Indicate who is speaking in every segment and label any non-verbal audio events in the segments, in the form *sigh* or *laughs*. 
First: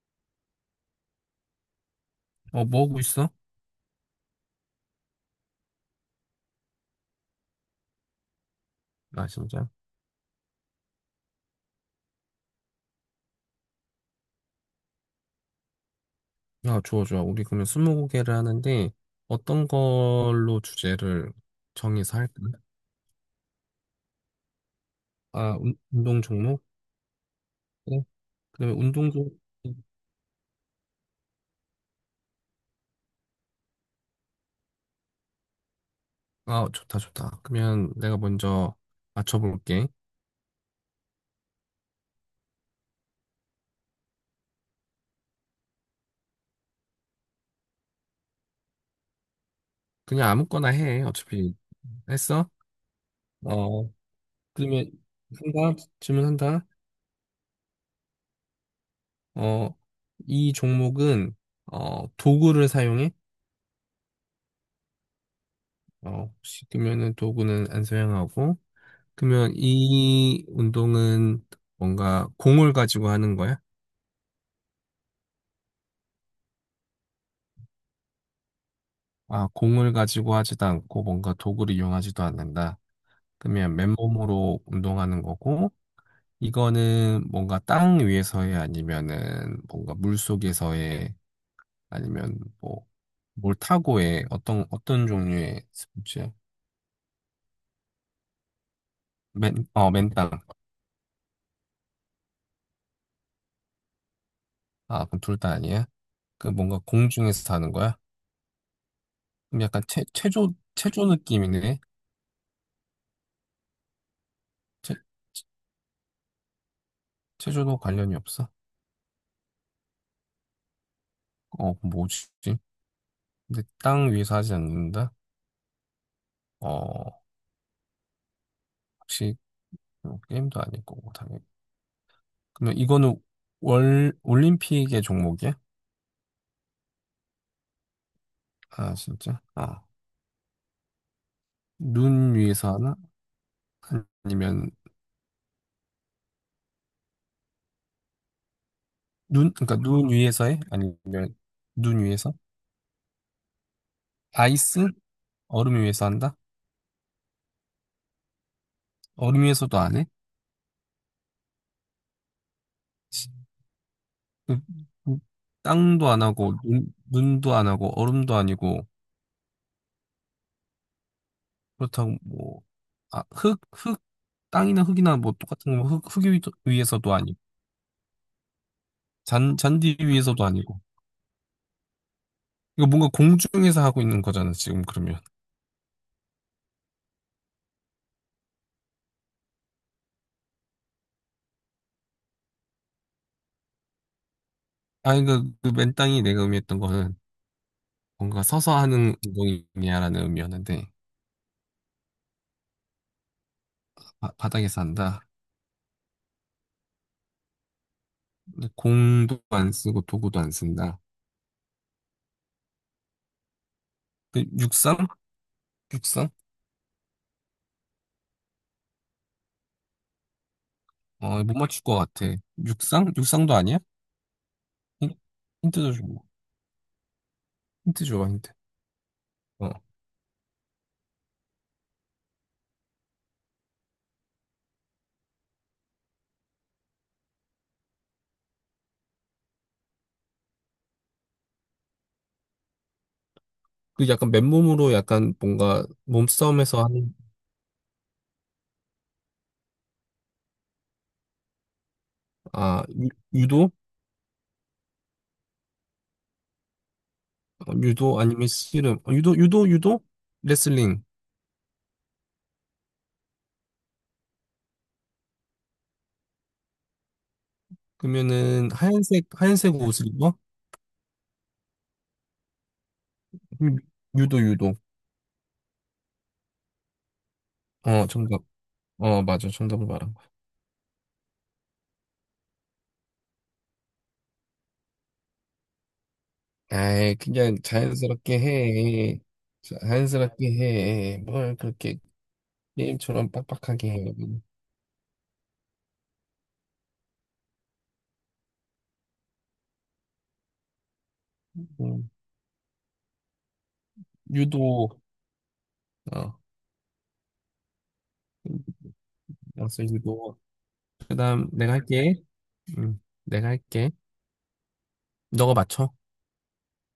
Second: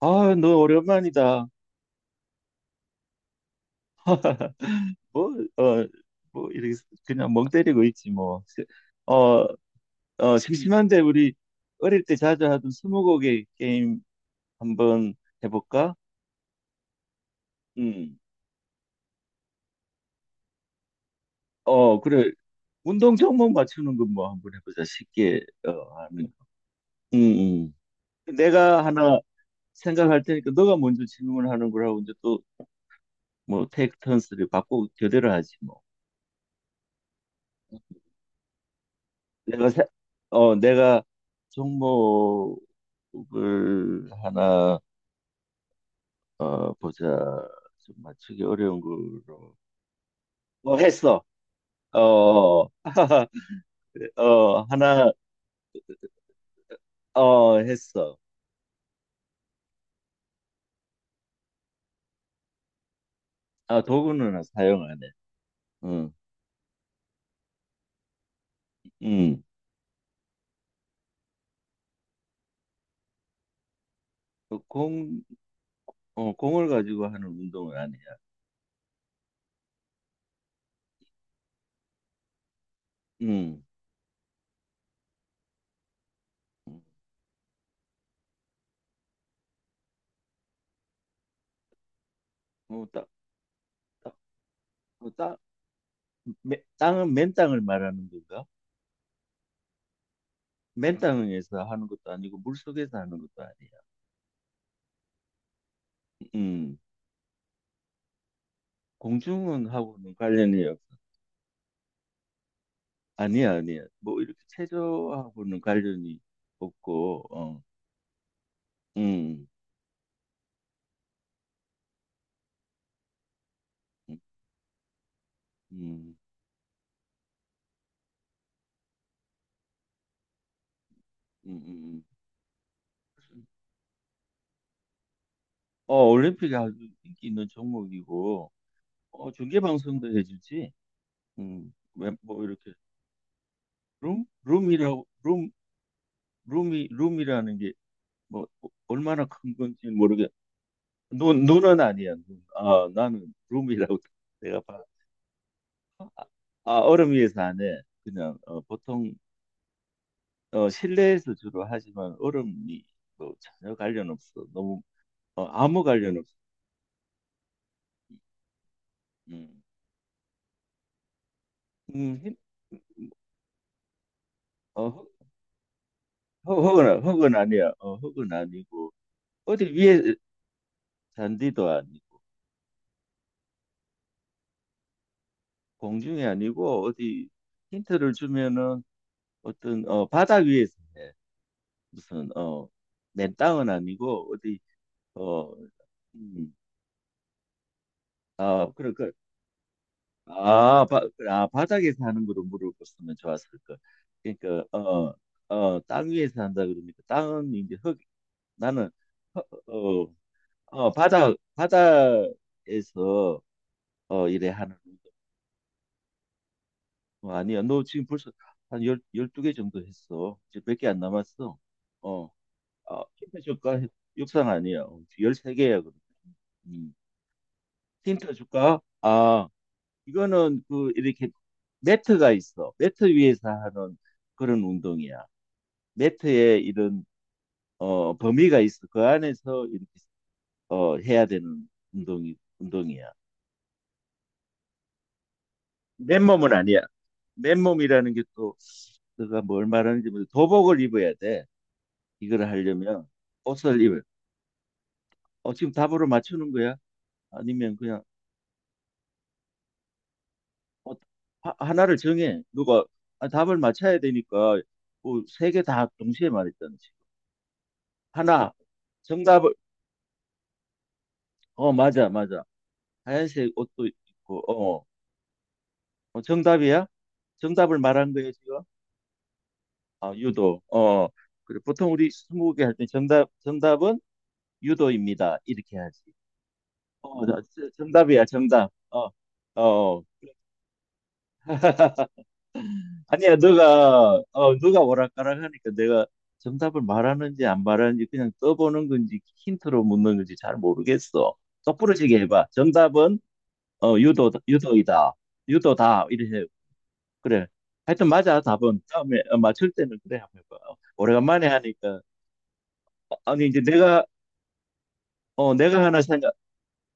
Speaker 1: 아, 너 오랜만이다.
Speaker 2: 어, 뭐 하고 있어?
Speaker 1: *laughs* 뭐, 어, 뭐, 이렇게 그냥 멍 때리고 있지, 뭐.
Speaker 2: 아,
Speaker 1: 어,
Speaker 2: 진짜?
Speaker 1: 어, 심심한데 우리 어릴 때 자주 하던 스무고개 게임 한번 해볼까?
Speaker 2: 야, 좋아, 좋아. 우리 그러면
Speaker 1: 음,
Speaker 2: 스무고개를 하는데 어떤 걸로 주제를
Speaker 1: 어,
Speaker 2: 정해서
Speaker 1: 그래.
Speaker 2: 할까?
Speaker 1: 운동 종목 맞추는 건 뭐 한번 해보자. 쉽게,
Speaker 2: 아, 운동
Speaker 1: 하면.
Speaker 2: 종목?
Speaker 1: 음,
Speaker 2: 그래. 그러면
Speaker 1: 내가
Speaker 2: 운동
Speaker 1: 하나
Speaker 2: 종목.
Speaker 1: 생각할 테니까 너가 먼저 질문하는 거라고 이제 또 뭐 테이크 턴스를 바꾸고 교대로 하지, 뭐.
Speaker 2: 아, 좋다, 좋다. 그러면 내가 먼저
Speaker 1: 내가 세-
Speaker 2: 맞춰볼게.
Speaker 1: 내가 종목을 하나 보자 좀 맞추기 어려운 걸로
Speaker 2: 그냥 아무거나
Speaker 1: 어
Speaker 2: 해.
Speaker 1: 했어
Speaker 2: 어차피 했어?
Speaker 1: 어어
Speaker 2: 어,
Speaker 1: *laughs*
Speaker 2: 그러면
Speaker 1: 하나
Speaker 2: 한다? 질문한다?
Speaker 1: 어 했어.
Speaker 2: 어, 이 종목은 도구를 사용해?
Speaker 1: 아, 도구는 사용 안 해. 응.
Speaker 2: 어, 혹시 그러면은 도구는 안 사용하고
Speaker 1: 응.
Speaker 2: 그러면 이 운동은 뭔가 공을 가지고 하는 거야?
Speaker 1: 어, 공, 어, 공을 가지고 하는 운동은 아니야.
Speaker 2: 아, 공을 가지고 하지도 않고 뭔가 도구를 이용하지도 않는다.
Speaker 1: 응.
Speaker 2: 그러면 맨몸으로 운동하는 거고,
Speaker 1: 응.
Speaker 2: 이거는 뭔가 땅 위에서의 아니면은 뭔가 물 속에서의 아니면
Speaker 1: 어,
Speaker 2: 뭐
Speaker 1: 딱,
Speaker 2: 뭘
Speaker 1: 딱,
Speaker 2: 타고의 어떤
Speaker 1: 딱,
Speaker 2: 종류의 스포츠야?
Speaker 1: 땅은 맨 땅을 말하는 건가?
Speaker 2: 맨, 어, 맨땅.
Speaker 1: 맨 땅에서 하는 것도 아니고 물 속에서 하는 것도 아니야.
Speaker 2: 아, 그럼 둘 다 아니야? 그
Speaker 1: 응.
Speaker 2: 뭔가 공중에서 하는 거야? 그럼 약간
Speaker 1: 공중은하고는
Speaker 2: 체조
Speaker 1: 관련이 없어.
Speaker 2: 체조 느낌이네.
Speaker 1: 아니야, 아니야. 뭐 이렇게
Speaker 2: 체,
Speaker 1: 체조하고는 관련이 없고,
Speaker 2: 체조도 관련이 없어?
Speaker 1: 음,
Speaker 2: 어, 그럼 뭐지? 근데 땅
Speaker 1: 음,
Speaker 2: 위에서 하지 않는다?
Speaker 1: 음,
Speaker 2: 어, 혹시 뭐 게임도 아닐 거고, 당연히.
Speaker 1: 음, 음.
Speaker 2: 그러면 이거는 올림픽의 종목이야?
Speaker 1: 올림픽이 아주 인기 있는 종목이고,
Speaker 2: 아,
Speaker 1: 어,
Speaker 2: 진짜?
Speaker 1: 중계
Speaker 2: 아,
Speaker 1: 방송도 해주지. 왜,
Speaker 2: 눈
Speaker 1: 뭐 이렇게
Speaker 2: 위에서 하나?
Speaker 1: 룸,
Speaker 2: 아니면,
Speaker 1: 룸이라고, 룸, 룸이, 룸이라는 게 뭐 얼마나
Speaker 2: 눈,
Speaker 1: 큰
Speaker 2: 그러니까
Speaker 1: 건지
Speaker 2: 눈
Speaker 1: 모르겠.
Speaker 2: 위에서 해? 아니면,
Speaker 1: 눈은
Speaker 2: 눈
Speaker 1: 아니야.
Speaker 2: 위에서?
Speaker 1: 눈. 아, 나는 룸이라고 *laughs* 내가 봐.
Speaker 2: 아이스? 얼음 위에서 한다?
Speaker 1: 아, 얼음 위에서 안 해. 보통
Speaker 2: 얼음 위에서도 안 해?
Speaker 1: 실내에서 주로 하지만 얼음이 뭐 전혀 관련 없어.
Speaker 2: 그-
Speaker 1: 너무
Speaker 2: 그
Speaker 1: 아무
Speaker 2: 땅도
Speaker 1: 관련
Speaker 2: 안
Speaker 1: 없어.
Speaker 2: 하고, 눈도 안 하고, 얼음도 아니고,
Speaker 1: 음,
Speaker 2: 그렇다고
Speaker 1: 음, 힘-
Speaker 2: 뭐, 아, 흙, 땅이나
Speaker 1: 어, 흙-
Speaker 2: 흙이나 뭐 똑같은 거, 흙
Speaker 1: 흙은
Speaker 2: 위에서도
Speaker 1: 흙은
Speaker 2: 아니고,
Speaker 1: 아니야. 흙은 아니고 어디
Speaker 2: 잔디
Speaker 1: 위에
Speaker 2: 위에서도 아니고.
Speaker 1: 잔디도 아니고
Speaker 2: 이거 뭔가 공중에서 하고 있는 거잖아, 지금 그러면.
Speaker 1: 공중이 아니고 어디 힌트를 주면은 어떤 바닥 위에서 해. 무슨 맨 땅은 아니고
Speaker 2: 아니,
Speaker 1: 어,
Speaker 2: 그 맨땅이 내가
Speaker 1: 음,
Speaker 2: 의미했던 거는 뭔가
Speaker 1: 아,
Speaker 2: 서서
Speaker 1: 그래.
Speaker 2: 하는 운동이냐라는
Speaker 1: 아,
Speaker 2: 의미였는데,
Speaker 1: 바, 아, 바닥에 서 하는 거를 물어봤으면 좋았을 걸. 그러니까
Speaker 2: 바닥에서
Speaker 1: 어,
Speaker 2: 한다.
Speaker 1: 땅 위에 서 한다 그러니까 땅은 이제 흙
Speaker 2: 근데
Speaker 1: 나는
Speaker 2: 공도
Speaker 1: 흙,
Speaker 2: 안 쓰고
Speaker 1: 어,
Speaker 2: 도구도 안 쓴다.
Speaker 1: 바닥에서
Speaker 2: 그
Speaker 1: 이래 하는
Speaker 2: 육상? 육상?
Speaker 1: 거. 어, 아니야. 너 지금 벌써 한 열, 12개 정도 했어. 이제 몇 개 안
Speaker 2: 어, 못
Speaker 1: 남았어.
Speaker 2: 맞출 것
Speaker 1: 어.
Speaker 2: 같아.
Speaker 1: 아,
Speaker 2: 육상?
Speaker 1: 힌트
Speaker 2: 육상도 아니야?
Speaker 1: 줄까? 육상 아니야. 열
Speaker 2: 힌- 힌트
Speaker 1: 13개야
Speaker 2: 도
Speaker 1: 그럼.
Speaker 2: 줘,
Speaker 1: 음.
Speaker 2: 힌트 줘봐,
Speaker 1: 힌트
Speaker 2: 힌트.
Speaker 1: 줄까? 아,
Speaker 2: 어.
Speaker 1: 이거는 그 이렇게 매트가 있어. 매트 위에서 하는 그런 운동이야. 매트에 이런 범위가 있어. 그 안에서 이렇게 해야 되는 운동이야.
Speaker 2: 그 약간 맨몸으로 약간 뭔가
Speaker 1: 맨몸은 아니야.
Speaker 2: 몸싸움에서 하는
Speaker 1: 맨몸이라는 게 또 내가 뭘 말하는지 모르 도복을 입어야 돼. 이걸
Speaker 2: 아
Speaker 1: 하려면
Speaker 2: 유, 유도
Speaker 1: 옷을 입어. 어 지금 답으로 맞추는 거야?
Speaker 2: 어,
Speaker 1: 아니면 그냥
Speaker 2: 유도 아니면 씨름 어, 유도 유도
Speaker 1: 어,
Speaker 2: 레슬링
Speaker 1: 하나를 정해. 누가 아, 답을 맞춰야 되니까 뭐세개 다 동시에 말했잖아. 하나
Speaker 2: 그러면은 하얀색
Speaker 1: 정답을
Speaker 2: 하얀색 옷을 입어
Speaker 1: 어 맞아 맞아 하얀색
Speaker 2: 유-
Speaker 1: 옷도
Speaker 2: 유도
Speaker 1: 있고
Speaker 2: 유도
Speaker 1: 어, 어, 정답이야. 정답을
Speaker 2: 어
Speaker 1: 말한 거예요,
Speaker 2: 정답
Speaker 1: 지금.
Speaker 2: 어 맞아 정답을
Speaker 1: 아
Speaker 2: 말한 거야.
Speaker 1: 유도 어 어. 그래, 보통 우리 스무고개 할 때 정답은 유도입니다 이렇게 하지.
Speaker 2: 아이 그냥
Speaker 1: 진짜 정답이야
Speaker 2: 자연스럽게
Speaker 1: 정답
Speaker 2: 해.
Speaker 1: 어어
Speaker 2: 자연스럽게 해 뭘 그렇게
Speaker 1: *laughs*
Speaker 2: 게임처럼
Speaker 1: 아니야,
Speaker 2: 빡빡하게 해.
Speaker 1: 너가, 너가 오락가락 하니까 내가 정답을 말하는지 안 말하는지 그냥 떠보는 건지 힌트로 묻는 건지 잘 모르겠어.
Speaker 2: 음,
Speaker 1: 똑부러지게 해봐. 정답은, 어,
Speaker 2: 유도
Speaker 1: 유도이다. 유도다.
Speaker 2: 어
Speaker 1: 이래. 해. 그래. 하여튼 맞아,
Speaker 2: 음,
Speaker 1: 답은. 다음에 어, 맞출
Speaker 2: 알았어
Speaker 1: 때는 그래
Speaker 2: 유도.
Speaker 1: 한번 해봐. 어, 오래간만에
Speaker 2: 그다음 내가
Speaker 1: 하니까.
Speaker 2: 할게.
Speaker 1: 어, 아니,
Speaker 2: 내가
Speaker 1: 이제
Speaker 2: 할게.
Speaker 1: 내가, 어,
Speaker 2: 너가
Speaker 1: 내가
Speaker 2: 맞춰.
Speaker 1: 하나 생각,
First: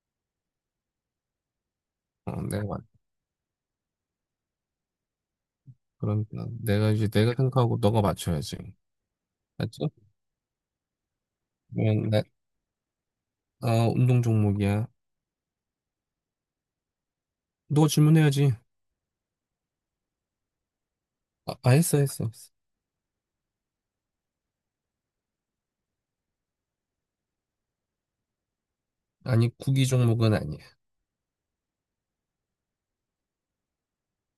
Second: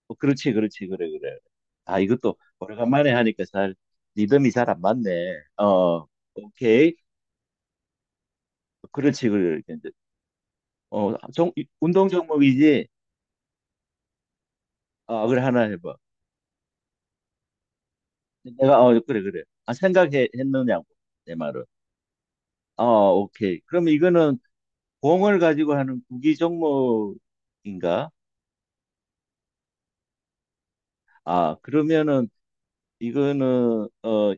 Speaker 1: 어, 그래, 그래. 아, 이것도
Speaker 2: 어,
Speaker 1: 오래간만에 하니까 잘, 리듬이 잘 안 맞네. 어,
Speaker 2: 그럼 어, 내가
Speaker 1: 오케이.
Speaker 2: 이제 내가 생각하고 너가 맞춰야지.
Speaker 1: 그렇지, 그래.
Speaker 2: 알았지?
Speaker 1: 어, 종, 운동
Speaker 2: 그러면 나,
Speaker 1: 종목이지.
Speaker 2: 아, 운동 종목이야.
Speaker 1: 어, 그래, 하나 해봐.
Speaker 2: 너 질문해야지.
Speaker 1: 내가, 어, 그래. 아, 생각 했느냐고, 내
Speaker 2: 아,
Speaker 1: 말은.
Speaker 2: 아, 했어, 했어, 했어.
Speaker 1: 어, 오케이. 그럼 이거는 공을 가지고 하는 구기 종목인가?
Speaker 2: 아니, 구기 종목은 아니야.
Speaker 1: 아, 그러면은, 이거는, 어,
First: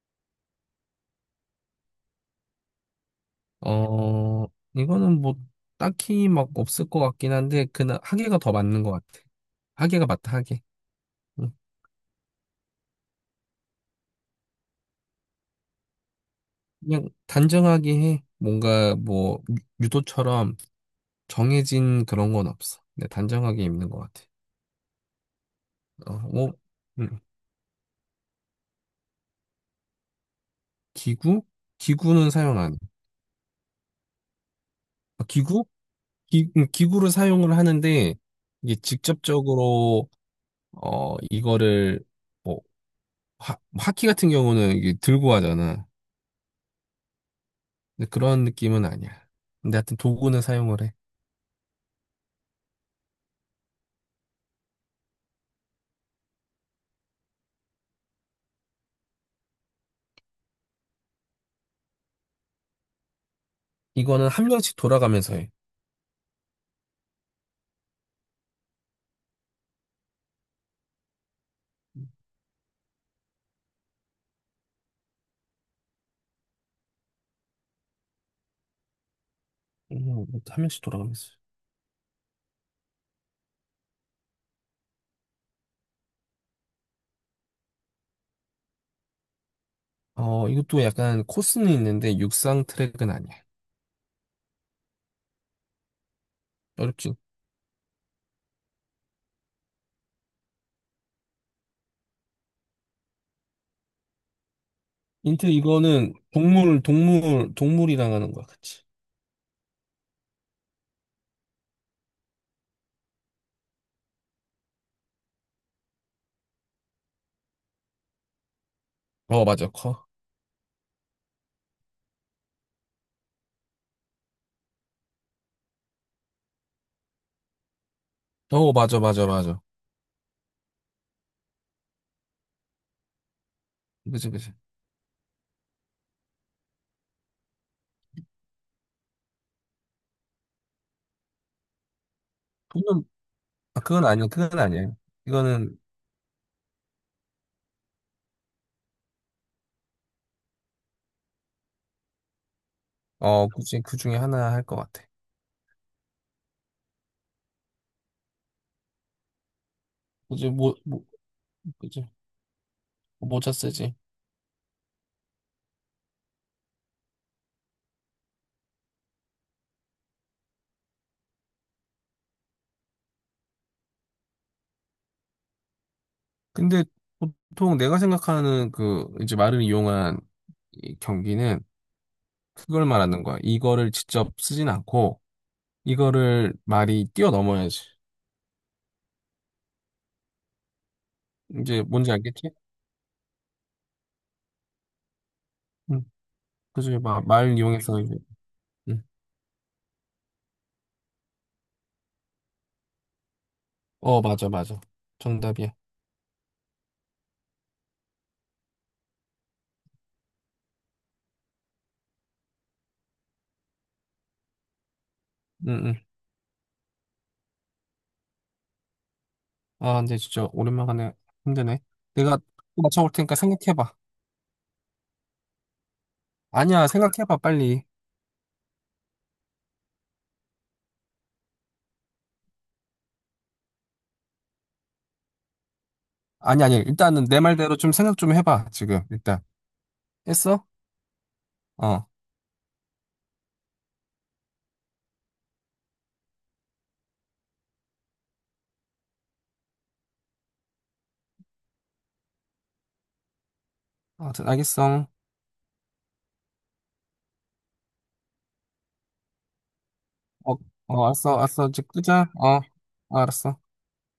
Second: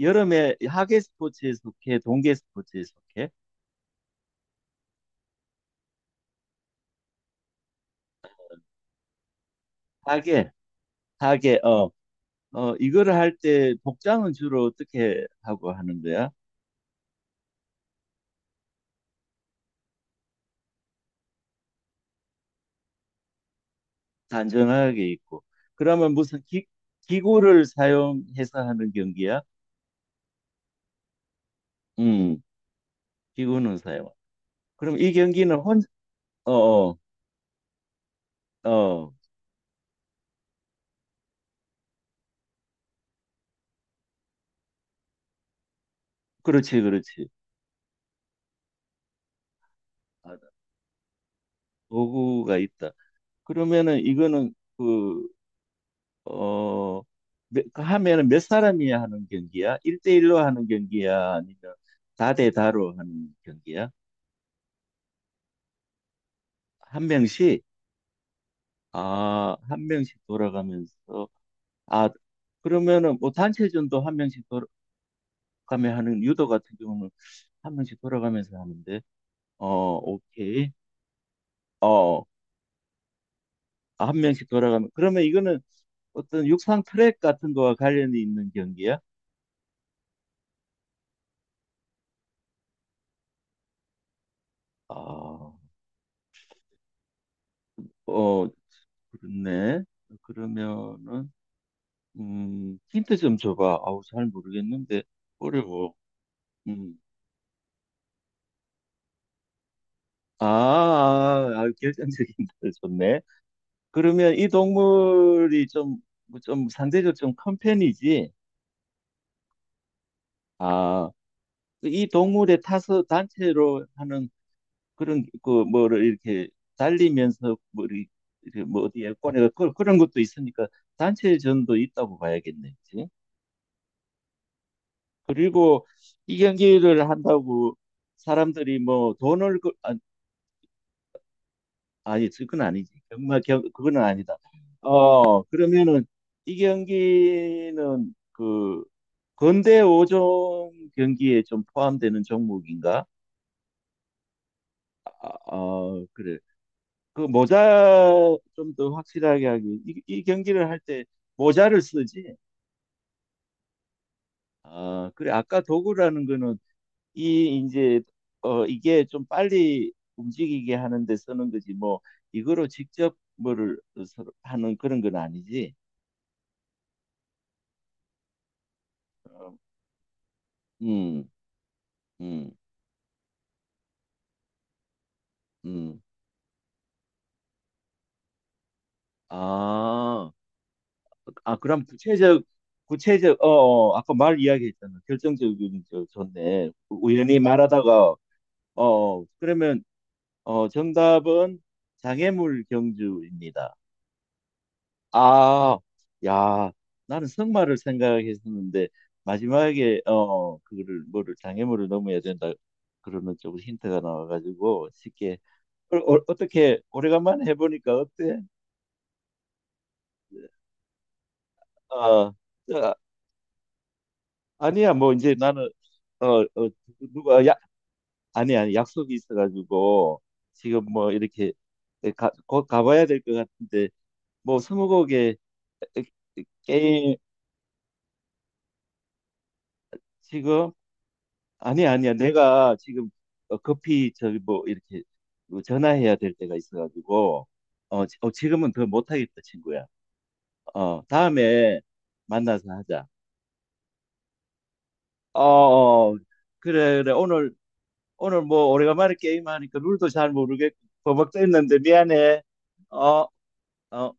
Speaker 1: 여름에 하계 스포츠에 속해, 동계 스포츠에 속해?
Speaker 2: 어, 이거는 뭐 딱히 막 없을 것 같긴 한데 그 하계가 더 맞는 것 같아. 하계가 맞다,
Speaker 1: 하계,
Speaker 2: 하계. 응.
Speaker 1: 하계, 어, 어, 이거를 할 때 복장은 주로 어떻게 하고 하는 거야?
Speaker 2: 그냥 단정하게 해. 뭔가 뭐 유도처럼 정해진 그런 건 없어. 근데 단정하게 입는 것 같아.
Speaker 1: 단정하게 입고.
Speaker 2: 어,
Speaker 1: 그러면
Speaker 2: 뭐 응.
Speaker 1: 기구를 사용해서 하는 경기야?
Speaker 2: 기구? 기구는
Speaker 1: 음,
Speaker 2: 사용 안 해.
Speaker 1: 비구는 사용. 그럼 이
Speaker 2: 아,
Speaker 1: 경기는
Speaker 2: 기구?
Speaker 1: 혼, 어, 어,
Speaker 2: 기구를 사용을 하는데 이게
Speaker 1: 어,
Speaker 2: 직접적으로 어 이거를 뭐 하키 같은 경우는 이게 들고 하잖아.
Speaker 1: 그렇지.
Speaker 2: 근데 그런 느낌은 아니야. 근데 하여튼
Speaker 1: 아,
Speaker 2: 도구는 사용을 해.
Speaker 1: 도구가 있다. 그러면은 이거는 그, 어, 몇- 그 하면은 몇 사람이 하는 경기야? 일대일로 하는 경기야? 아니면 다대다로 하는 경기야?
Speaker 2: 이거는 한 명씩 돌아가면서 해.
Speaker 1: 한 명씩? 아, 한 명씩 돌아가면서. 아, 그러면은 뭐 단체전도 한 명씩 돌아가며 하는 유도 같은 경우는 한 명씩 돌아가면서 하는데. 어,
Speaker 2: 이것도 한
Speaker 1: 오케이.
Speaker 2: 명씩 돌아가면서.
Speaker 1: 어, 어. 아, 한 명씩 돌아가면 그러면 이거는 어떤 육상 트랙 같은 거와 관련이 있는 경기야?
Speaker 2: 어 이것도 약간 코스는 있는데 육상 트랙은 아니야.
Speaker 1: 아,
Speaker 2: 어렵지.
Speaker 1: 어, 그렇네. 그러면은 힌트 좀 줘봐. 아우 잘 모르겠는데
Speaker 2: 인트
Speaker 1: 어려워.
Speaker 2: 이거는 동물
Speaker 1: 음.
Speaker 2: 동물 동물이랑 하는 거야, 그치?
Speaker 1: 아, 아, 아, 결정적인 *laughs* 힌트 좋네. 그러면 이 동물이 좀, 뭐좀 상대적으로 좀 큰 편이지.
Speaker 2: 어 맞아 커.
Speaker 1: 아, 이 동물의 타서 단체로 하는 그런 그 뭐를 이렇게 달리면서 뭐 이렇게
Speaker 2: 어
Speaker 1: 뭐
Speaker 2: 맞아
Speaker 1: 어디에
Speaker 2: 맞아
Speaker 1: 꺼내가
Speaker 2: 맞아.
Speaker 1: 그, 그런 것도 있으니까 단체전도 있다고 봐야겠네. 그치?
Speaker 2: 그치.
Speaker 1: 그리고 이 경기를 한다고 사람들이 뭐 돈을 그, 아, 아니 그건 아니지.
Speaker 2: 그건
Speaker 1: 정말 겨,
Speaker 2: 아,
Speaker 1: 그거는
Speaker 2: 그건 아니야.
Speaker 1: 아니다.
Speaker 2: 그건 아니야.
Speaker 1: 어
Speaker 2: 이거는
Speaker 1: 그러면은 이 경기는 그 근대 5종 경기에 좀 포함되는 종목인가?
Speaker 2: 어, 그치. 그 중에 하나 할 것 같아.
Speaker 1: 아, 어 그래. 그 모자 좀 더 확실하게 하기. 이
Speaker 2: 그제
Speaker 1: 경기를
Speaker 2: 뭐..
Speaker 1: 할
Speaker 2: 뭐
Speaker 1: 때 모자를
Speaker 2: 그지
Speaker 1: 쓰지.
Speaker 2: 모자 쓰지.
Speaker 1: 아, 그래. 아까 도구라는 거는 이 이제 이게 좀 빨리 움직이게 하는데 쓰는 거지. 뭐 이거로 직접 뭐를 서로 하는 그런 건 아니지.
Speaker 2: 근데 보통 내가 생각하는 그 이제
Speaker 1: 어,
Speaker 2: 말을 이용한 이
Speaker 1: 음,
Speaker 2: 경기는
Speaker 1: 음,
Speaker 2: 그걸 말하는 거야. 이거를 직접 쓰진 않고
Speaker 1: 음.
Speaker 2: 이거를 말이 뛰어넘어야지.
Speaker 1: 아, 아
Speaker 2: 이제
Speaker 1: 그럼
Speaker 2: 뭔지 알겠지?
Speaker 1: 구체적 어 아까 말 이야기했잖아. 결정적인 저
Speaker 2: 응.
Speaker 1: 좋네.
Speaker 2: 그래서 막
Speaker 1: 우연히
Speaker 2: 말 이용해서
Speaker 1: 말하다가
Speaker 2: 이제 응.
Speaker 1: 어 그러면 어, 정답은 장애물 경주입니다.
Speaker 2: 어, 맞아, 맞아. 정답이야.
Speaker 1: 아, 야, 나는 승마를 생각했었는데 마지막에 어 그거를 뭐를 장애물을 넘어야 된다 그러는 쪽으로 힌트가 나와가지고 쉽게
Speaker 2: 응, 응.
Speaker 1: 떻게 오래간만에 해보니까 어때?
Speaker 2: 아, 근데 진짜 오랜만에 힘드네.
Speaker 1: 아,
Speaker 2: 내가
Speaker 1: 아,
Speaker 2: 맞춰볼 테니까 생각해봐.
Speaker 1: 아니야 뭐 이제 나는 어, 어
Speaker 2: 아니야, 생각해봐
Speaker 1: 누가 야
Speaker 2: 빨리.
Speaker 1: 아니 약속이 있어가지고 지금 뭐 이렇게 가, 곧 가봐야 될 것 같은데 뭐 스무고개
Speaker 2: 아니, 아니,
Speaker 1: 게임
Speaker 2: 일단은 내 말대로 좀 생각 좀 해봐, 지금, 일단. 했어?
Speaker 1: 지금
Speaker 2: 어.
Speaker 1: 아니야. 내가 지금 급히 저기 뭐 이렇게 뭐 전화해야 될 때가 있어가지고 어, 지금은 더 못하겠다, 친구야. 어, 다음에 만나서 하자.
Speaker 2: 어, 알겠어.
Speaker 1: 어, 어, 그래. 오늘 뭐 오래간만에 게임하니까 룰도 잘
Speaker 2: 어,
Speaker 1: 모르겠고
Speaker 2: 어,
Speaker 1: 버벅
Speaker 2: 알았어, 알았어.
Speaker 1: 했는데
Speaker 2: 이제 끄자.
Speaker 1: 미안해.
Speaker 2: 어,
Speaker 1: 어,
Speaker 2: 알았어.
Speaker 1: 어.